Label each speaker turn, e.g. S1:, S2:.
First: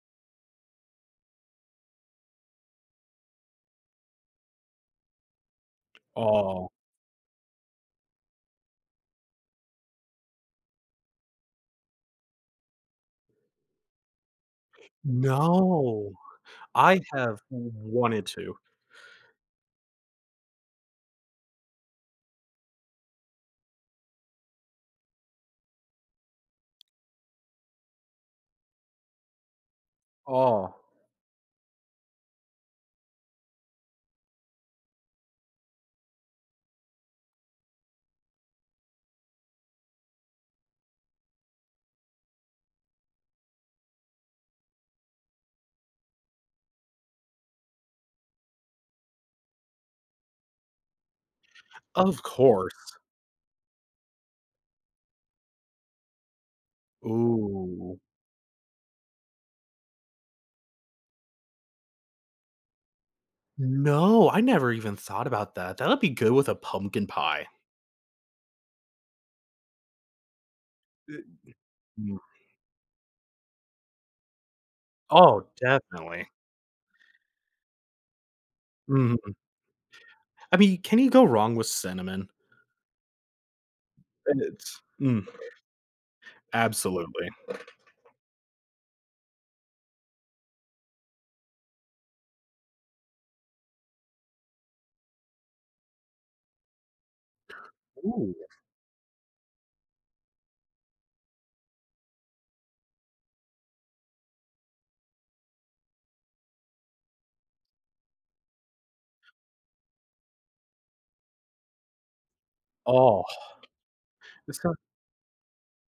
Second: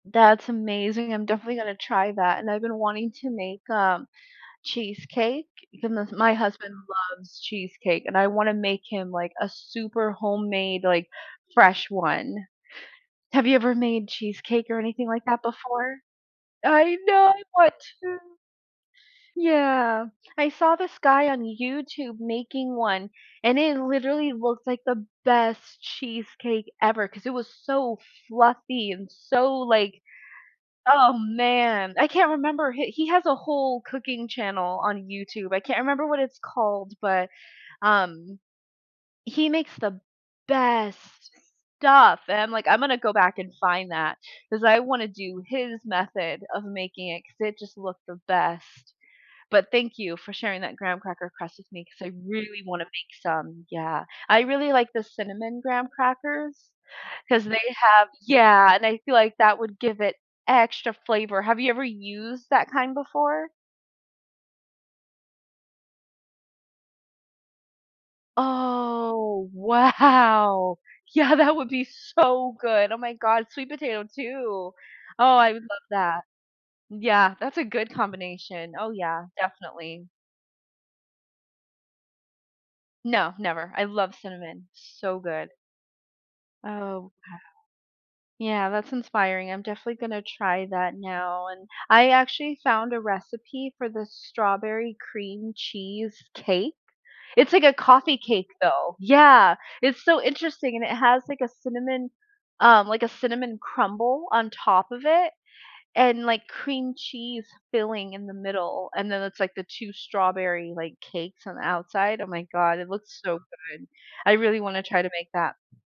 S1: That's amazing, I'm definitely gonna try that. And I've been wanting to make, um, cheesecake [unintelligible] my
S2: Oh.
S1: husband loves cheesecake, and I wanna make him, like, a super homemade, like, fresh one. Have you ever made cheesecake or anything like that before?
S2: No.
S1: I
S2: I
S1: know,
S2: have
S1: I want to!
S2: wanted to.
S1: Yeah. I saw this guy on YouTube making one, and it literally looks like the best cheesecake ever 'cause it was so fluffy and so, like
S2: Oh.
S1: oh, man. I can't remember, h he has a whole cooking channel on YouTube. I can't remember what it's called, but, um, he makes the best stuff. And I'm, like, "I'm gonna go back and find that." 'Cause I wanna do his method of making it 'cause it just looked the best. But thank you for sharing that graham cracker crust with me 'cause I
S2: Of
S1: really wanna
S2: course.
S1: make some. Yeah, I really like the cinnamon graham crackers 'cause they
S2: Ooh.
S1: have yeah, and I feel like that would give it extra flavor. Have you ever used that kind before?
S2: No, I never even thought about that. That'll be good with a pumpkin pie.
S1: Oh, wow.
S2: Eh,
S1: Yeah, that would be
S2: d mm.
S1: so good. Oh, my god. Sweet potato, too. Oh,
S2: Oh,
S1: I would love that.
S2: definitely.
S1: Yeah, that's a good combination. Oh, yeah,
S2: Mhm.
S1: definitely.
S2: I mean, can you go wrong with cinnamon?
S1: No, never, I love
S2: And
S1: cinnamon.
S2: it's
S1: So
S2: mm.
S1: good. Oh,
S2: Absolutely.
S1: okay. Yeah, that's inspiring, I'm definitely gonna try that now and I actually found a recipe for the strawberry cream cheese cake. It's like a coffee
S2: Ooh.
S1: cake, though. Yeah. It's so interesting and it has, like, a cinnamon, um, like, a cinnamon crumble on top of it and, like, cream cheese filling in the middle. And then it's, like, the two strawberry, like, cakes on the outside. Oh, my god, it looks
S2: Oh,
S1: so good, I
S2: it's
S1: really
S2: got
S1: wanna try to make that.